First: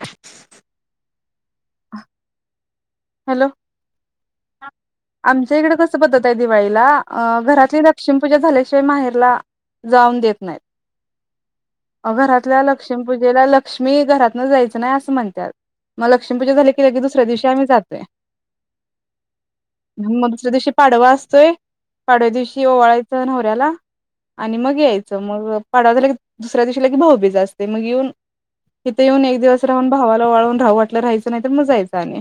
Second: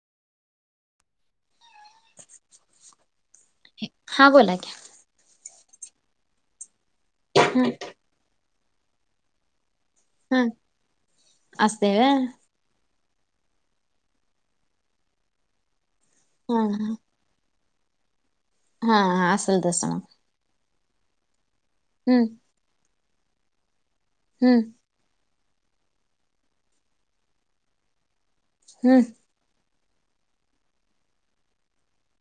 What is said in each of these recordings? ह ह हॅलो, हा बोला. की आमच्या इकडे कसं पद्धत आहे दिवाळीला,, अ, घरातली लक्ष्मी पूजा झाल्याशिवाय माहेरला जाऊन देत हम्म नाही,, असते त व्हय घरातल्या लक्स लक्ष्मी पूजेला लक्ष्मी घरातन जायचं नाही असं म्हणतात,, मग लक्ष्मीपूजा झाली की हा लगेच दुसऱ्या दुसऱ्या दिवशी आम्ही जातोय. हा हा असल तस. मग दुसऱ्या दिवशी पाडवा असतोय हम्म पाडव्या दिवशी ओवाळायचं नवऱ्याला, आणि हम्म मग यायचं मग पाडवा झाला की दुसऱ्या दिवशी लगेच भाऊबीज असते मग येऊन हम्म तिथे येऊन एक दिवस राहून भावाला ओवाळून राहू वाटलं राहायचं नाही तर मग जायचं आणि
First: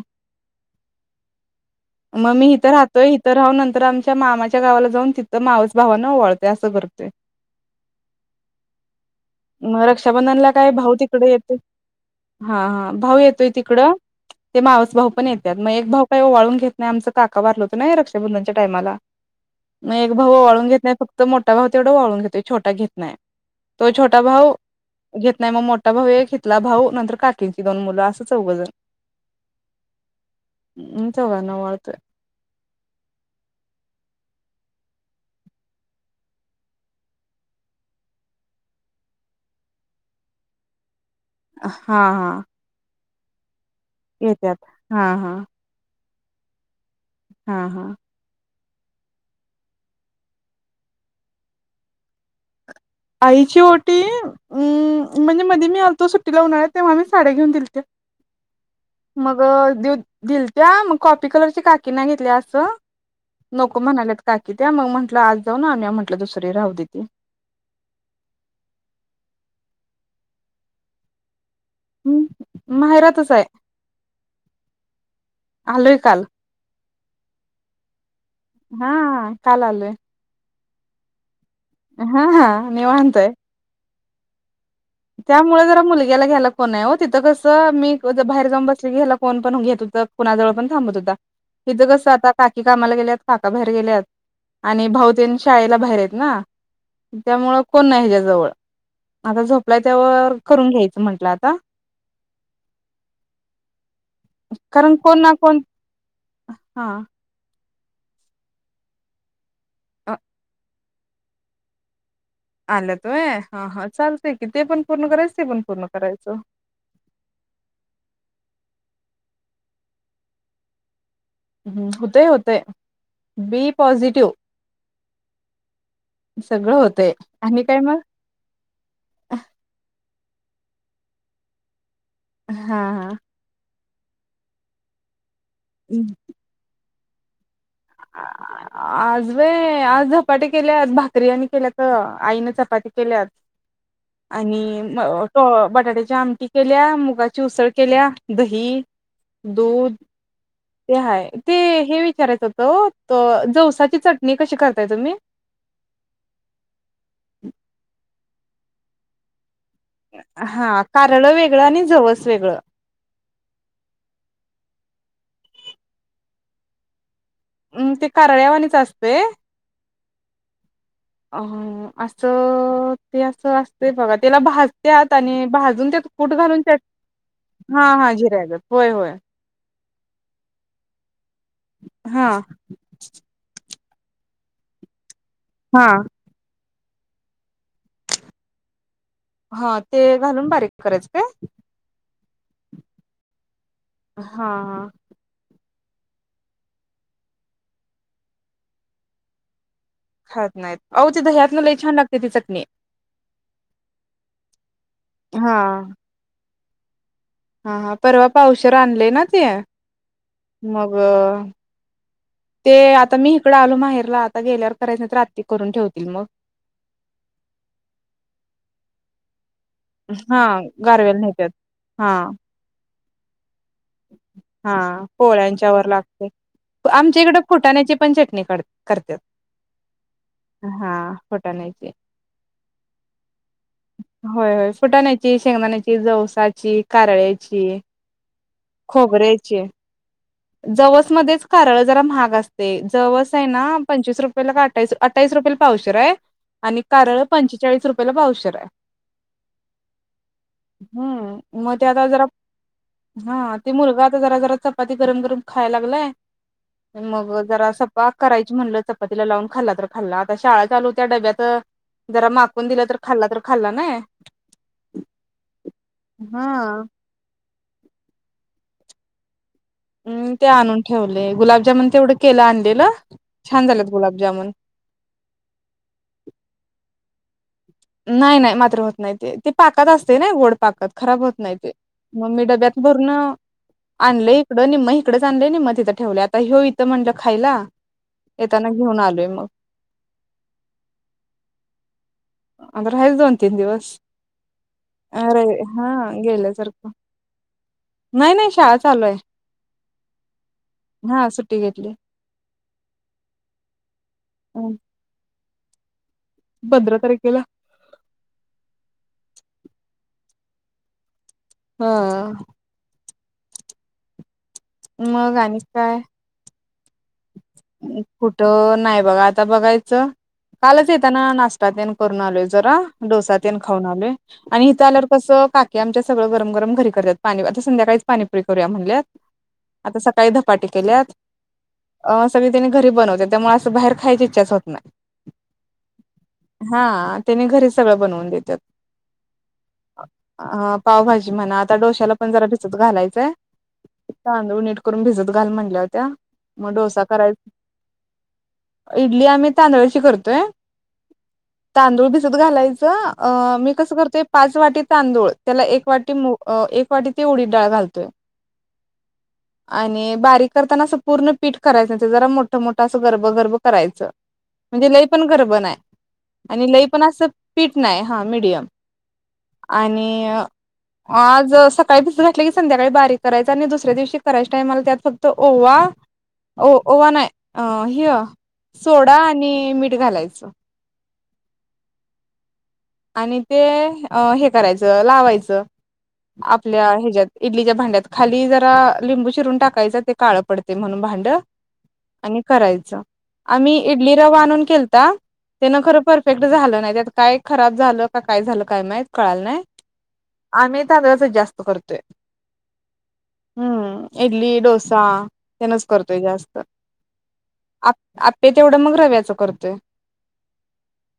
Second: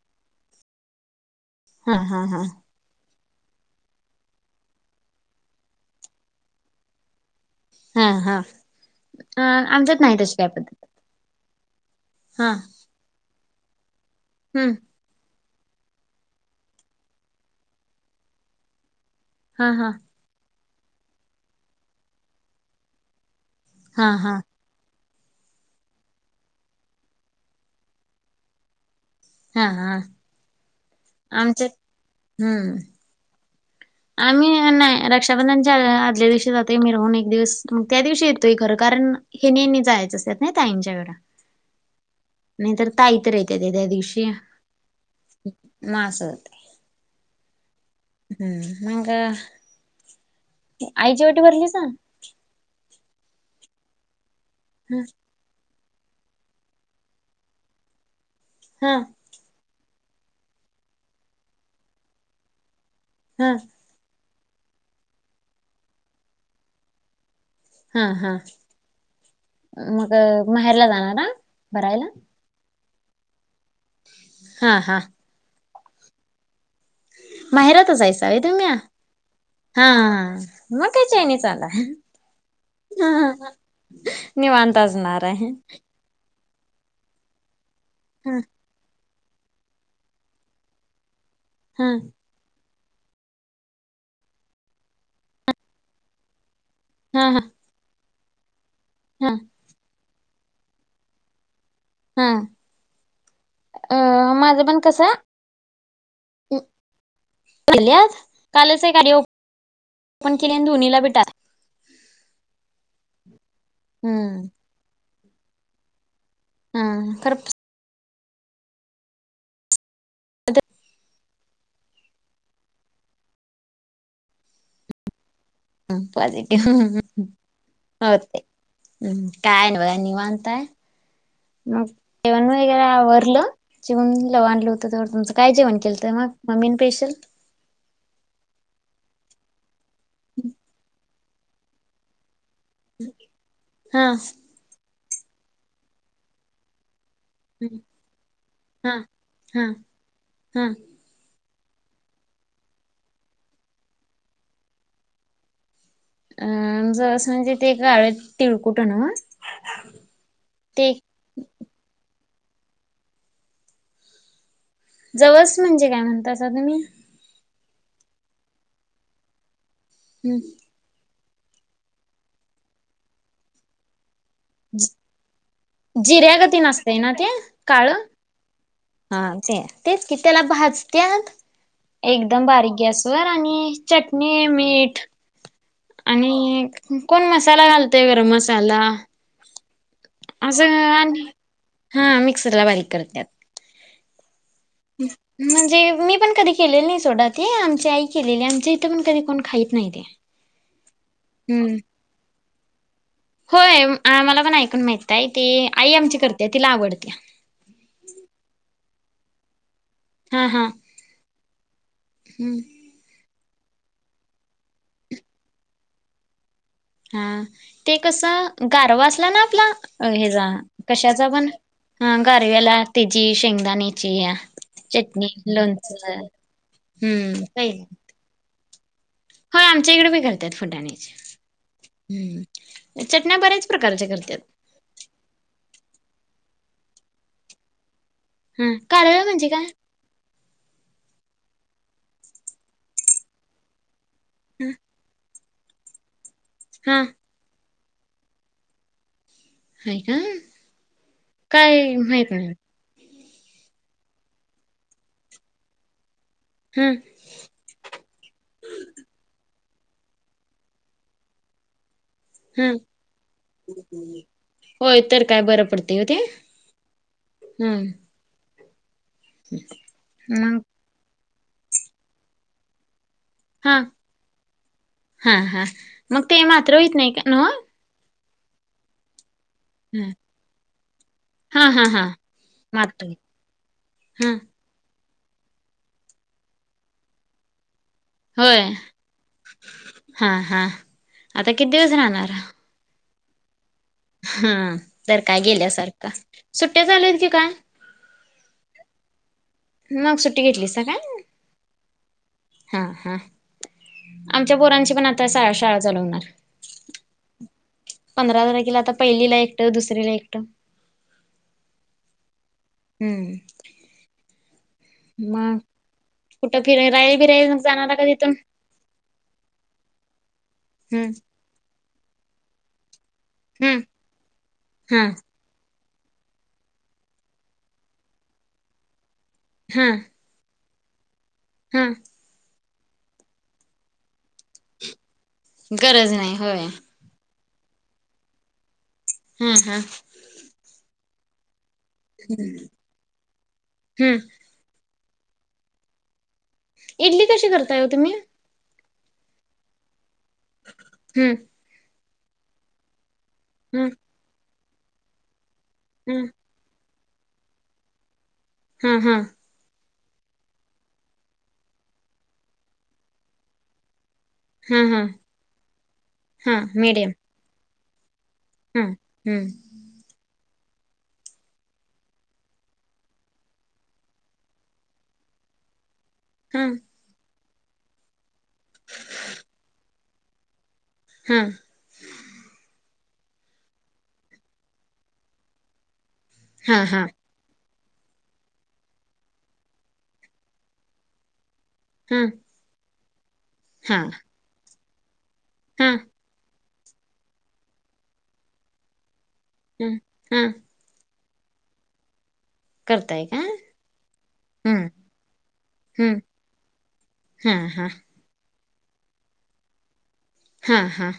हा हा मग हा मी इथं राहत त इथं राहून नंतर आमच्या मामाच्या गावाला जाऊन तिथं मावस भावानांओळते असं करत. हा हा हा मग आमच्यात नाही तशी रक्षाबंधनला काय पद्धत भाऊ तिकडे येतो. हा हा भाऊ येतोय तिकडं ते हम्म मावस भाऊ पण येतात मग एक भाऊ काय ओवळून घेत नाही आमचं काका वारलं होतं नाही रक्षाबंधनच्या टायमाला. हा हा. मग एक भाऊ ओवाळून घेत नाही फक्त मोठा भाऊ तेवढ ओवाळून घेतोय छोटा घेत नाही तो हा छोटा हा भाव घेत नाही मग मोठा भाऊ हितला भाऊ नंतर काकींची दोन मुलं असं चौघजण. हा हा. हम. आमच्यात हम्म. आम्ही नाही रक्षाबंधनच्या आदल्या दिवशी जातोय मिरहून एक दिवस मग त्या दिवशी येतोय खरं कारण हे नी अन जायचं असेत ना ताईंच्या कड हा हा. नाही तर ताई तर येत ते त्या दिवशी येत्यात हा हा. म आस होतय. हा हा. हम्म मंग. आईची ओटी भरलीसा. आईची ओटी हा अं म्हणजे मध्ये मी आलतो सुट्टी ला उन्हाळ्यात तेव्हा मी साड्या घेऊन दिल त्या. हा. मग दिऊ, दिलत्या मग कॉपी कलरची काकी न घेतल्या असं हा नको म्हणाल्यात काकी त्या, मग म्हटलं आज जाऊन अनुया म्हटलं दुसरी राहू दे ती. हा हा, मग माहेरला जाणार हा भरायला? माहेरातच ये. हा हा. आलोय काल. माहेरातचयसावे तुम्ही्या? हा काल हा आलोय. मग काय चैनीच आता. हा हा निवांतय. निवांत असना. त्यामुळे जरा मुलग्याला घ्यायला कोण नाही हो तिथं कसं, मी हा बाहेर जाऊन बसली की ह्याला कोण पण घेत होत, कुणाजवळ पण थांबत होता. इथं हा कस आता काकी कामाला गेल्यात, काका बाहेर गेल्यात आणि भाऊतेन शाळेला बाहेर आहेत ना हा हा त्याच्यामुळं कोण नाय ह्याच्या जवळ, हा आता झोप वर करून घ्यायचं म्हंटलं आता. हा अ माझं पण कारण कसं कोण ना कोण [unintelligible] हा कालच कार [unintelligible] पण केले दोनाहीला भेटा आल्यात व्हय, हा हा चालतय की हम्म ते पण पूर्ण करायचं, ते पण पूर्ण करायचं. हम खरप [unintelligible] हम, होतेय होतेय, बी पॉझिटिव्ह हम पॉसिटीव्ह सगळं होतंय आणि काय मग होते. हम् काय ना व निवांतय, मग जेवण वगैर हा हा आवरलं. जेवण लव आणलं होतं, तेव तुमचं काय जेवण केलंत मग मम्मी स्पेशल? आ आज व आज धपाट्या केल्यात भाकरी यांनी केल्या तर आईनं चपात्या केल्यात हा आणि बटाट्या आमटी केल्या, मुगा ची उसळ केल्या, दही, हा हा दूध हा ते हाय. ते हे विचारायच होतं ओ, जवसाची चटणी कशी करताय तुम्ही? अम जवस म्हणजे ते काळे तिळकुट ना? हा कारळ वेगळं आणि जवस वेगळं. जवस म्हणजे काय म्हणतासा तुम्ही? ते कारळ्यावानीच असतय. हम्म. अं असं ते असं अस ते बघा त्याला भाजत्यात आणि भाजून त्यात कूट घालून, जिऱ्यागतीन त्यात असतय ना ते काळ हा हा ज त्या होय हो. हा तेच कि त्याला हा एकदम बारीक गॅस वरण आणी चटणी, मीठ हां. आणि कोण मसाला घालतोय, गरम मसाला? हां. असं आणि हा मिक्सरला बारीक करत्यात. हां. म्हणजे मी पण कधी केलेलं नाही सोडा ते, आमची आई केलेल्या, आमच्या इथं पण कधी कोण खाईत नाही ते. खात नाहीत, अहो ते दह्यातन हम्म लई छान लागते ती चटणी. होय आय मला पण ऐकून माहित आहे हा ती, आई आमची करते तिला आवडते. हा हा परवा पावशर आणले ना ते हा हा मग हम्म. ते आता मी इकडें आलो माहेरला, आता गेल्यावर करायचं तर आत्ती करून ठेवतील मग. हा ते कसं गार असला ना आपला अ हे हा जा गारव्याला कशाचा नेत्यात. पण हा गारव्याला तेजी शेंगदाणे चीया हा चटणी पोळ्यांच्या वर लोणच लागते. आमच्या इकडं फुटाण्याची पण चटणी करत्यात हा आमच्या इकडे बी करत्यात हा फुटाण्याची फुटाण्याची. हम्म चटण्या बऱ्याच प्रकारच्या करत्यात होय होय फुटाण्याची शेंगदाण्याची जवसाची कारळाची हा कारळ म्हणजे खोबऱ्याची काय जवस मध्येच कारळ जरा महाग असतयं जवस आहे ना पंचवीस रुपयेला का वाटायचं अठ्ठावीस रुपयेला पावशेर आहे आणि हा कारळ पंचेचाळीस रुपयेला पावशेर आहे हा आहे का हम्म मग ते काय आता जरा माहित नाही हा ते मुलगा आता जरा जरा चपाती गरम गरम खायला लागलाय हा मग जरा बा करायची म्हणलं चपातीला लावून खाल्ला तर खाल्ला आता शाळा चालू होत्या डब्यात जरा माकून हा दिला तर खाल्ला तर खाल्ला नई होय तर काय बरं पडते हो ते हा हम्म [inaudible] हम्म ते मग आणून ठेवलंय गुलाबजामुन तेवढं केलं आणलेलं छान हा झालंत गुलाबजामुन हा हा मग ते मात्र हुईत नाही का ओ नाही नाही मात्र होत नाही ते ते पाकत असतय न्हाई गोड पाकत खराब होत नाही हा ते हा हा मग मी डब्यात मात्र भरून होत. हा आणलंय इकडं निम्म मग इकडंच आणलंय निम्म तिथं ठेवलय आता ह्यो इथं म्हणल खायला होय येताना घेऊन आलोय मग हा हा आता किती दिवस राहणार आता राहायचं दोन तीन दिवस हा तर काय अरे हा गेल्यासारखं सुट्ट्या गेल्यासारखं चालू आहेत की काय नाही नाही शाळा चालू आहे मग सुट्टी घेतलीसा काय हा सुट्टी घेतली हा हा आमच्या हं, पोरांची पण आता शाळा चालू होणार पंधरा तारखेला पंधरा तारखेला आता पहिलीला एकटं दुसरीला एकटं हा हम्म मग आणि काय कुठं फिरायला बिरायला जाणारा का तिथून कुठं नाही बघा आता बघायचं कालच येत हम्म ना नाष ष्टा तेन करून आलोय जरा डोसा तेन हम्म खाऊन आलोय आणि इथं हा आल्यावर कसं कि आमच्या सगळं गरम गरम घरी करत्यात पाणी आता संध्याकाळीच पाणीपुरी करूया म्हणल्यात आता सका ळी धपाटघ केल्यात हम्म अ सगळी त्यांनी घरी बनवत्यात त्यामुळे असं बाहेर खायची इच्छाच होत नाही गरज नाही होय हा त्यांनी घरी सगळं बनवून देत्यात हम्म हम्म अ पावभाजी म्हणा आता डोश्याला पण जरा भिजत घालायचं हम्म तांदूळ नीट करून भिजत घाल म्हटल्या होत्या मग डोसा इडली कशी करायचा करताय ओ तुम्ही इडली आम्ही तांदळची करतोय हम्म तांदूळ भिजत घालायचं अ मी हम्म कसं करतोय पाच वाटी तांदूळ त्याला एक वाटी हम्म मूग अ एक वाटी ती उडीद डाळ घालतोय हम्म हम्म आणि बारीक करताना अस पूर्ण पीठ करायचं ते जरा मोठ मोठं असं गर्बगर्ब करायचं. हा म्हणजे हा लई पण गरब नाही हा आणि लई पण असं पीठ नाही हा मीडियम हम्म हम्म आणि आज सकाळी भिसत घातला की संध्याकाळी बारीक करायच आणि दुसऱ्या दिवशी करायच्या टायमाला त्यात फक्त ओवा हा ओ ओवा नाय ह्य सोडा आणि मीठ घालायचं हम आणि ते हे करायचं लावायचं हा आपल्या हा हेज्यात इडलीच्या भांड्यात खाली जरा लिंबू चिरून टाकायचं ते काळं पडतय म्हणून भांड हा आणि करायचं आम्ही हा इडली रवा आणूनन केलता ते ना हा खरं परफेक्ट झालं नाही त्यात काय खराब झालं का काय झालं काय माहीत कळालं नाय हम् आम्ही तांदळाचच जास्त करतोय करताय काय हम्म इडली डोसा त्यांनच करतोय हम्म जास्त हा हा आप अप्पे तेवढं मग रव्याचं करतोय हा हा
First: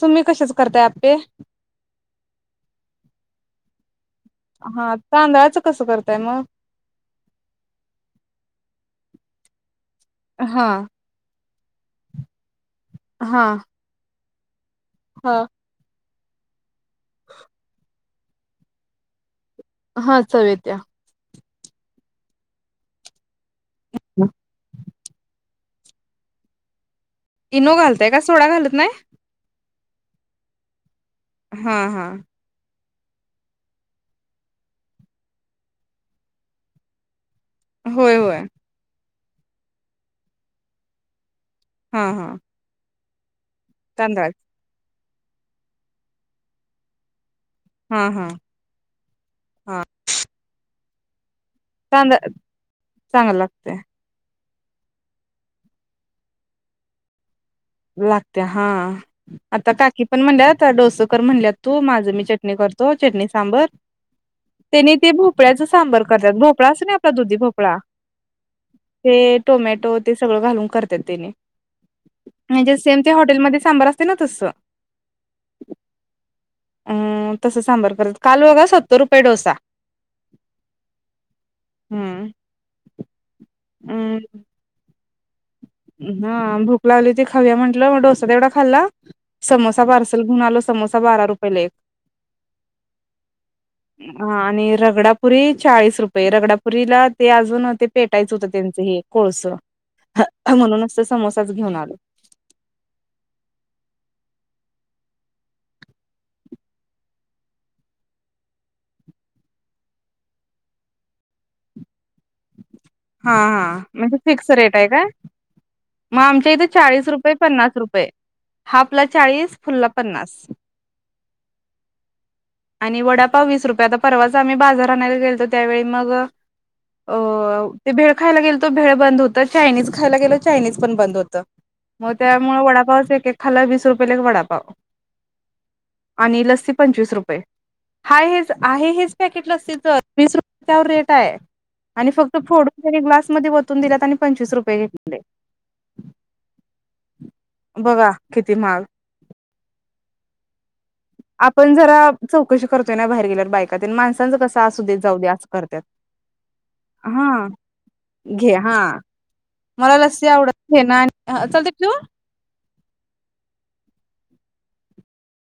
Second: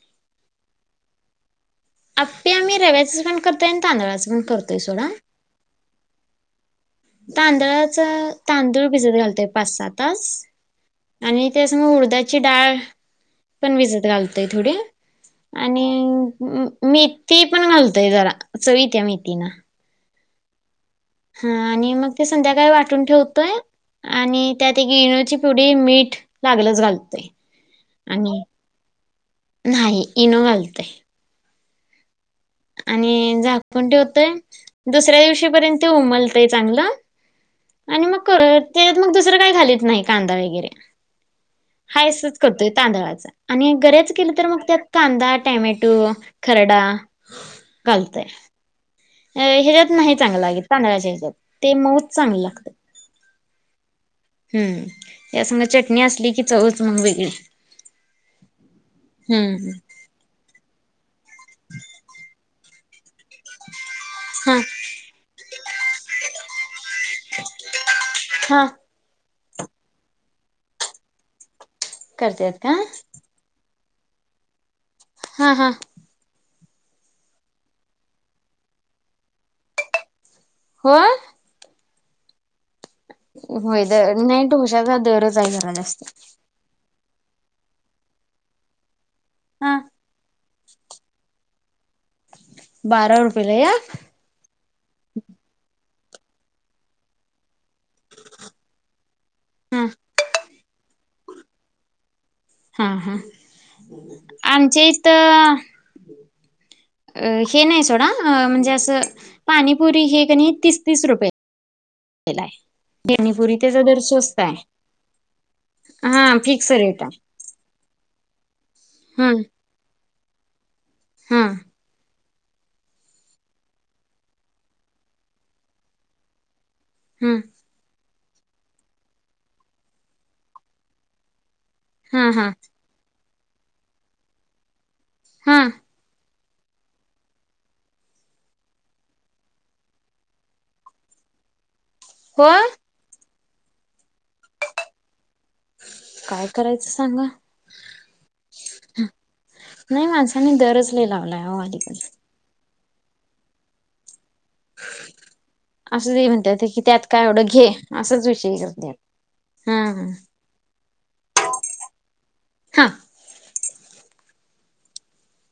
तुम्ही कशाच करताय आप्पे आपे आम्ही रव्याच पण करतोय तांदळा हा तांदळाचं कसं करताय मग तांदळाचा तांदूळ भिजत घालतय पाच सात तास हा आणि त्यास म उडदाची डाळ हा पण विजत घलतोय थोडी हा आणि मेथी पण घालतोय जरा चवीत या मेथीना हा चवत्या हा आणि मग ते संध्याकाळी वाटून ठेवतोय आणि त्यात ते इनो ची पूडी मीठ लागलच घालतय इनो घालतय का सोडा घालत नाही नाही इनो घालतय हा हा आणि झाकण ठवतय दुसऱ्या दिवशीपर्यंत ते उमलतंय चांगलं आणि होय मग ख होय त्याच्यात मग दुसरं काही खालीत नाही कांदा वगैरे हा हा हायसच करतोय तांदळाचा आणि गरेच केलं तांदळाच तर मग त्या कांदा टमॅटो खरडा हा हा अ हा ह्यात नाही चांगलं लागेल तांदळा्याच्या ह्याच्या्यात ते म ऊ तांदळ चांगलं लागत चांगलं लागतय हम्म या सग चटणी असली की चवच मग वेगळी लागत हा आता हम्म काकी पण म्हणल्यात डोसकर म्हणल्यात तू माझं मी चटणी करतो चटणी सांबर हा त्यानी ते भोपळ्याच सांबर करतात भोपळा अस नाही आपला दुधी भोपळा हा ते टोमॅटो ते सगळं घालून करत त्याने करतेत का म्हणजे सेम ते हॉटेलमध्ये सांबर असते ना तस हा हा अ तसं सांबर करत काल बघा सत्तर रुपये डोसा हो हम् होय तर नाही डोशाचा दरच आहे ना... हा भूक लावली ती खाऊया म्हंटलं डोसा तेवढा खाल्ला.... हा समोसा पार्सल घेऊन आलो समोसा बारा रुपयेला एक... बारा रुपयेला एक... हा आणि रगडापुरी चाळीस रुपये रगडापुरीला ते अजून ते पेटायचं होतं त्यांचं हे... कोळस... हम्म... म्हणून असं समोसाच घेऊन आलो... हा हा आमच्या इथ... हे नाही सोडा म्हणजे असं पाणीपुरी हे कणी तीस तीस रुपये.... ला आहे हा पाणीपुरी त्याचा हा दर म्हणजे स्वस्त फिक्स रेट आहे काय? मग हा आमच्या इथे फिक्स रेट चाळीस आहे रुपये पन्नास रुपये हाफ ला चाळीस फुल ला पन्नास.... हां.... आणि वडापाव वीस रुपये आता परवाच आम्ही बाजार आणायला गेलतो त्यावेळी मग... ह [inaudible] हम्म... ते भेळ खायला गेलतो भेळ बंद होत चायनीज खायला गेलो चायनीज पण बंद होत... मग हा हा त्यामुळ वडापावच एक खाला वीस रुपयेला एक वडापाव... हा... आणि लस्सी पंचवीस रुपये... हाय हेच आहे हेच पॅकेट लस्सीच तर वीस रुपय त्यावर रेट आहे... आणि फक्त हो फोडून जरी ग्लासमध्ये वतून दिल्या त्यां आणि पंचवीस रुपये घेतले... काय करायचं सांगा? बघा किती महाग.... नाही माणसानी दरज... आपण जरा चौकशी करतोय ना बाहेर गेल्यावर बायकात माणसांच कस... हा अस दे जाऊ दे अस करत असं ते म्हणतात की त्यात काय एवढं हा घे असाच घे विषय हा.... करतात हा मला लस्सी आवडत ना आणि चलते पू... हा....